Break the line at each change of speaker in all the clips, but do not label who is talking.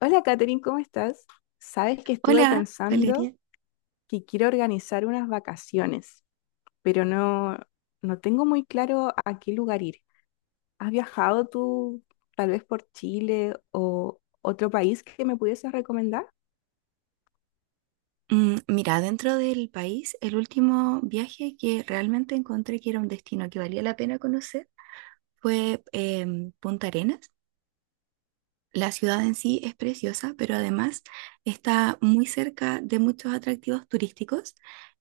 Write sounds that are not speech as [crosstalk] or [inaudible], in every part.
Hola, Katherine, ¿cómo estás? Sabes que estuve
Hola,
pensando
Valeria.
que quiero organizar unas vacaciones, pero no, no tengo muy claro a qué lugar ir. ¿Has viajado tú tal vez por Chile o otro país que me pudieses recomendar?
Mira, dentro del país, el último viaje que realmente encontré que era un destino que valía la pena conocer fue Punta Arenas. La ciudad en sí es preciosa, pero además está muy cerca de muchos atractivos turísticos.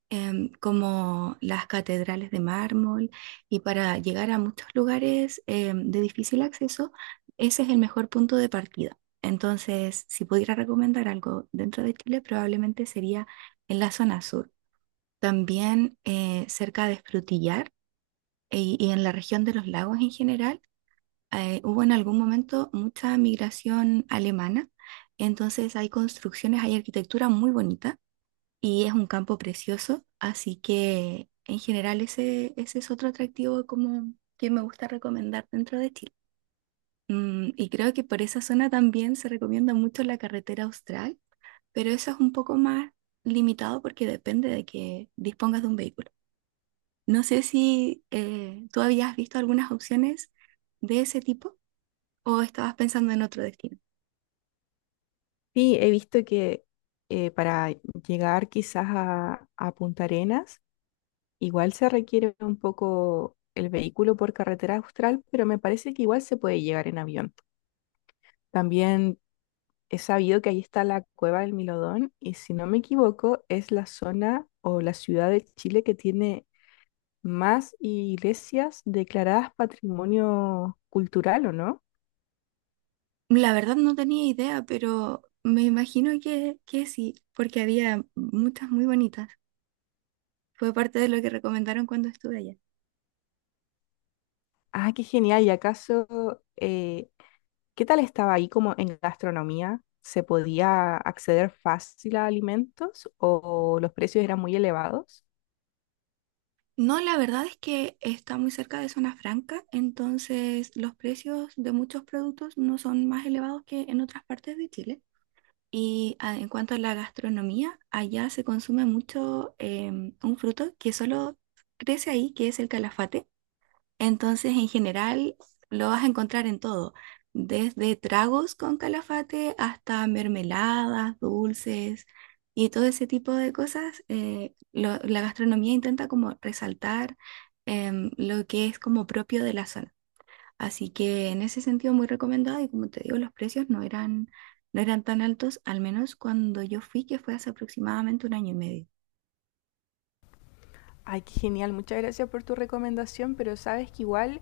Como las catedrales de mármol, y para llegar a muchos lugares de difícil acceso, ese es el mejor punto de partida. Entonces, si pudiera recomendar algo dentro de Chile, probablemente sería en la zona sur, también cerca de Frutillar y en la región de los lagos en general. Hubo en algún momento mucha migración alemana, entonces hay construcciones, hay arquitectura muy bonita y es un campo precioso, así que en general ese es otro atractivo como que me gusta recomendar dentro de Chile. Y creo que por esa zona también se recomienda mucho la carretera austral, pero eso es un poco más limitado porque depende de que dispongas de un vehículo. No sé si tú habías visto algunas opciones de ese tipo o estabas pensando en otro destino.
Sí, he visto que para llegar quizás a Punta Arenas, igual se requiere un poco el vehículo por carretera austral, pero me parece que igual se puede llegar en avión. También he sabido que ahí está la cueva del Milodón y si no me equivoco es la zona o la ciudad de Chile que tiene más iglesias declaradas patrimonio cultural, ¿o no?
La verdad no tenía idea, pero me imagino que sí, porque había muchas muy bonitas. Fue parte de lo que recomendaron cuando estuve allá.
Ah, qué genial. ¿Y acaso, eh, qué tal estaba ahí como en gastronomía? ¿Se podía acceder fácil a alimentos o los precios eran muy elevados?
No, la verdad es que está muy cerca de zona franca, entonces los precios de muchos productos no son más elevados que en otras partes de Chile. Y en cuanto a la gastronomía, allá se consume mucho un fruto que solo crece ahí, que es el calafate. Entonces, en general, lo vas a encontrar en todo, desde tragos con calafate hasta mermeladas, dulces y todo ese tipo de cosas. La gastronomía intenta como resaltar lo que es como propio de la zona. Así que en ese sentido muy recomendado y como te digo, los precios no eran tan altos, al menos cuando yo fui, que fue hace aproximadamente un año y medio.
Ay, qué genial. Muchas gracias por tu recomendación, pero sabes que igual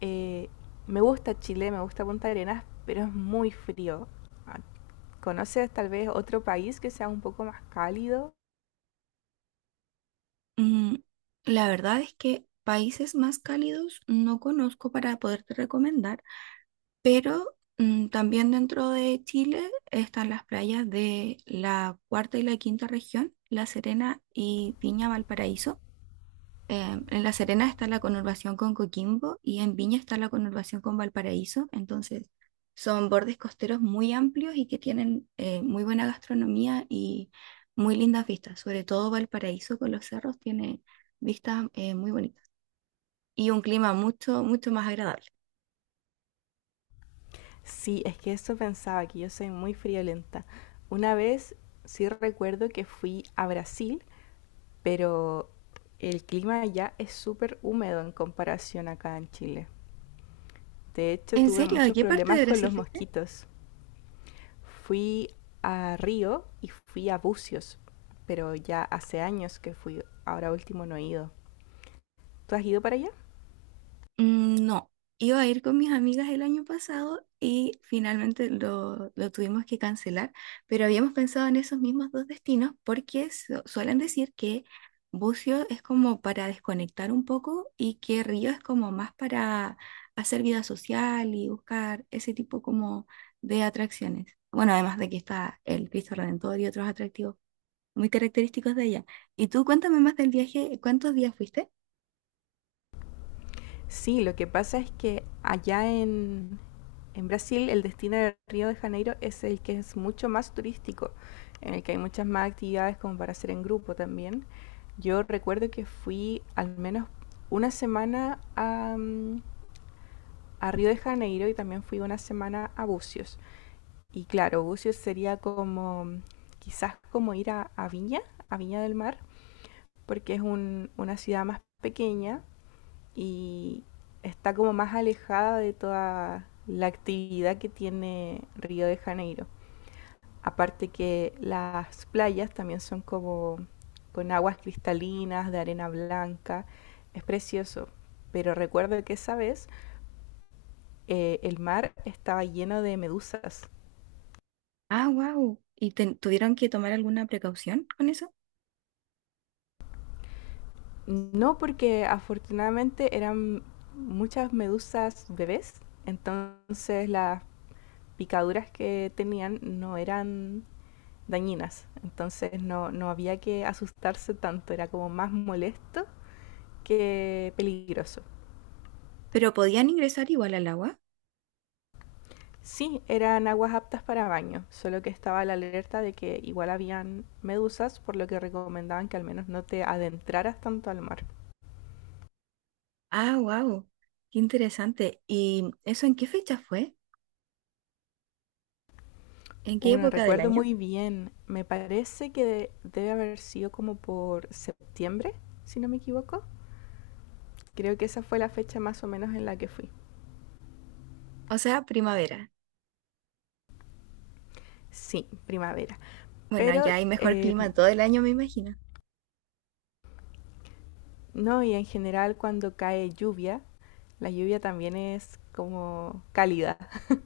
Eh, me gusta Chile, me gusta Punta Arenas, pero es muy frío. Ah, ¿conoces tal vez otro país que sea un poco más cálido?
Mm, la verdad es que países más cálidos no conozco para poderte recomendar, pero también dentro de Chile están las playas de la cuarta y la quinta región, La Serena y Viña Valparaíso. En La Serena está la conurbación con Coquimbo y en Viña está la conurbación con Valparaíso. Entonces, son bordes costeros muy amplios y que tienen muy buena gastronomía y muy lindas vistas. Sobre todo Valparaíso con los cerros tiene vistas muy bonitas y un clima mucho, mucho más agradable.
Sí, es que eso pensaba, que yo soy muy friolenta. Una vez sí recuerdo que fui a Brasil, pero el clima allá es súper húmedo en comparación acá en Chile. De hecho,
¿En
tuve
serio? ¿A
muchos
qué parte
problemas
de
con los
Brasil fuiste?
mosquitos. Fui a Río y fui a Bucios, pero ya hace años que fui, ahora último no he ido. ¿Tú has ido para allá?
Mm, no, iba a ir con mis amigas el año pasado y finalmente lo tuvimos que cancelar, pero habíamos pensado en esos mismos dos destinos porque suelen decir que Bucio es como para desconectar un poco y que Río es como más para hacer vida social y buscar ese tipo como de atracciones. Bueno, además de que está el Cristo Redentor y otros atractivos muy característicos de ella. Y tú cuéntame más del viaje, ¿cuántos días fuiste?
Sí, lo que pasa es que allá en Brasil el destino de Río de Janeiro es el que es mucho más turístico, en el que hay muchas más actividades como para hacer en grupo también. Yo recuerdo que fui al menos una semana a Río de Janeiro y también fui una semana a Bucios. Y claro, Bucios sería como mm, quizás como ir a Viña, a Viña del Mar, porque es una ciudad más pequeña y está como más alejada de toda la actividad que tiene Río de Janeiro. Aparte que las playas también son como con aguas cristalinas, de arena blanca, es precioso. Pero recuerdo que esa vez el mar estaba lleno de medusas.
Ah, wow. ¿Y tuvieron que tomar alguna precaución con eso?
No, porque afortunadamente eran muchas medusas bebés, entonces las picaduras que tenían no eran dañinas. Entonces no, no había que asustarse tanto, era como más molesto que peligroso.
¿Pero podían ingresar igual al agua?
Sí, eran aguas aptas para baño, solo que estaba la alerta de que igual habían medusas, por lo que recomendaban que al menos no te adentraras tanto al mar.
Ah, wow. Qué interesante. ¿Y eso en qué fecha fue? ¿En qué
Bueno,
época del
recuerdo
año?
muy bien, me parece que debe haber sido como por septiembre, si no me equivoco. Creo que esa fue la fecha más o menos en la que fui.
O sea, primavera.
Sí, primavera.
Bueno,
Pero
ya hay mejor
eh,
clima todo el año, me imagino.
No, y en general cuando cae lluvia, la lluvia también es como cálida, [laughs]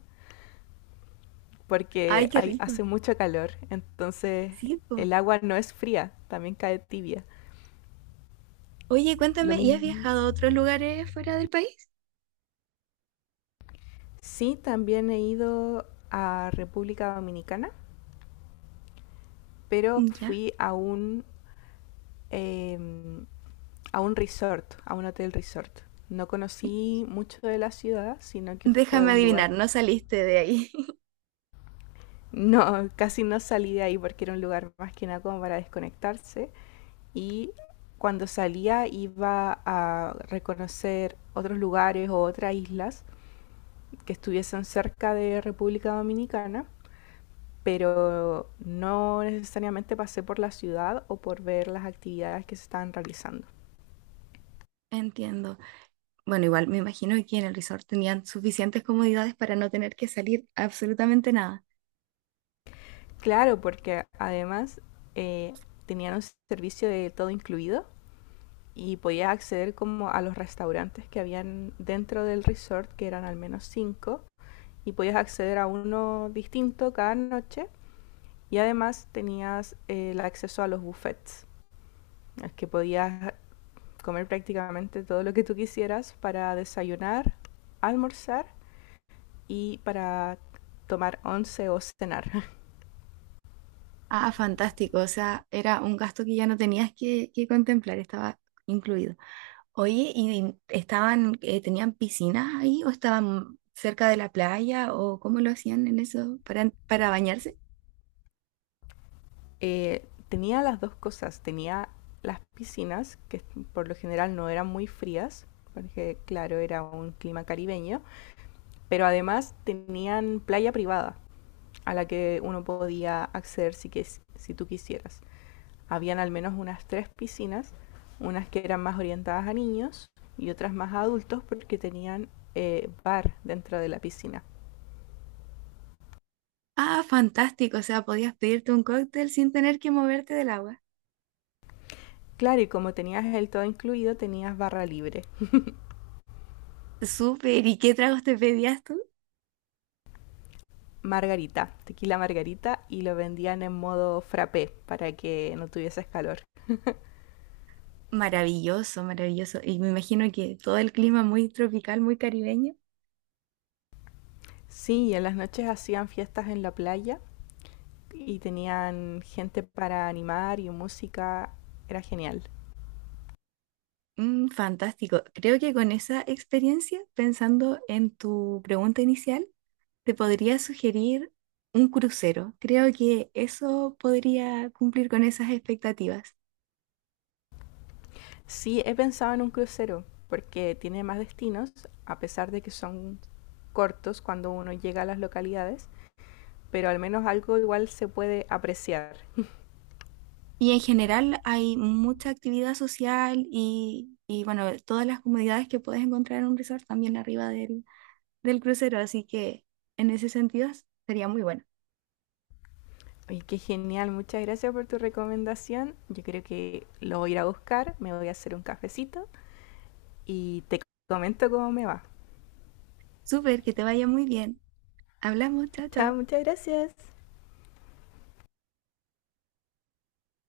Ay,
porque
qué
hay,
rico.
hace mucho calor, entonces
Sí, po.
el agua no es fría, también cae tibia.
Oye,
Lo
cuéntame, ¿y has
mismo.
viajado a otros lugares fuera del país?
Sí, también he ido a República Dominicana, pero
Mm, ya.
fui a eh, a un resort, a un hotel resort. No conocí mucho de la ciudad, sino que fue
Déjame
un
adivinar,
lugar.
no saliste de ahí. [laughs]
No, [laughs] casi no salí de ahí porque era un lugar más que nada como para desconectarse y cuando salía iba a reconocer otros lugares o otras islas que estuviesen cerca de República Dominicana, pero no necesariamente pasé por la ciudad o por ver las actividades que se estaban realizando.
Entiendo. Bueno, igual me imagino que en el resort tenían suficientes comodidades para no tener que salir absolutamente nada.
Claro, porque además eh, tenían un servicio de todo incluido y podías acceder como a los restaurantes que habían dentro del resort, que eran al menos 5, y podías acceder a uno distinto cada noche. Y además tenías el acceso a los buffets, que podías comer prácticamente todo lo que tú quisieras para desayunar, almorzar y para tomar once o cenar. [laughs]
Ah, fantástico. O sea, era un gasto que ya no tenías que contemplar, estaba incluido. Oye, ¿y estaban, tenían piscinas ahí o estaban cerca de la playa o cómo lo hacían en eso para bañarse?
Tenía las dos cosas, tenía las piscinas, que por lo general no eran muy frías, porque claro, era un clima caribeño, pero además tenían playa privada a la que uno podía acceder si tú quisieras. Habían al menos unas 3 piscinas, unas que eran más orientadas a niños y otras más a adultos porque tenían bar dentro de la piscina.
Ah, fantástico. O sea, podías pedirte un cóctel sin tener que moverte del agua.
Claro, y como tenías el todo incluido, tenías barra libre. [laughs]
Súper. ¿Y qué tragos te pedías tú?
Margarita, tequila margarita, y lo vendían en modo frappé para que no tuvieses calor.
Maravilloso, maravilloso. Y me imagino que todo el clima muy tropical, muy caribeño.
Sí, y en las noches hacían fiestas en la playa y tenían gente para animar y música. Era genial.
Mm, fantástico. Creo que con esa experiencia, pensando en tu pregunta inicial, te podría sugerir un crucero. Creo que eso podría cumplir con esas expectativas.
Sí, he pensado en un crucero, porque tiene más destinos, a pesar de que son cortos cuando uno llega a las localidades, pero al menos algo igual se puede apreciar. [laughs]
Y en general hay mucha actividad social y bueno, todas las comodidades que puedes encontrar en un resort también arriba del crucero. Así que en ese sentido sería muy bueno.
Y qué genial, muchas gracias por tu recomendación. Yo creo que lo voy a ir a buscar, me voy a hacer un cafecito y te comento cómo me va.
Súper, que te vaya muy bien. Hablamos, chao,
Chao,
chao.
muchas gracias.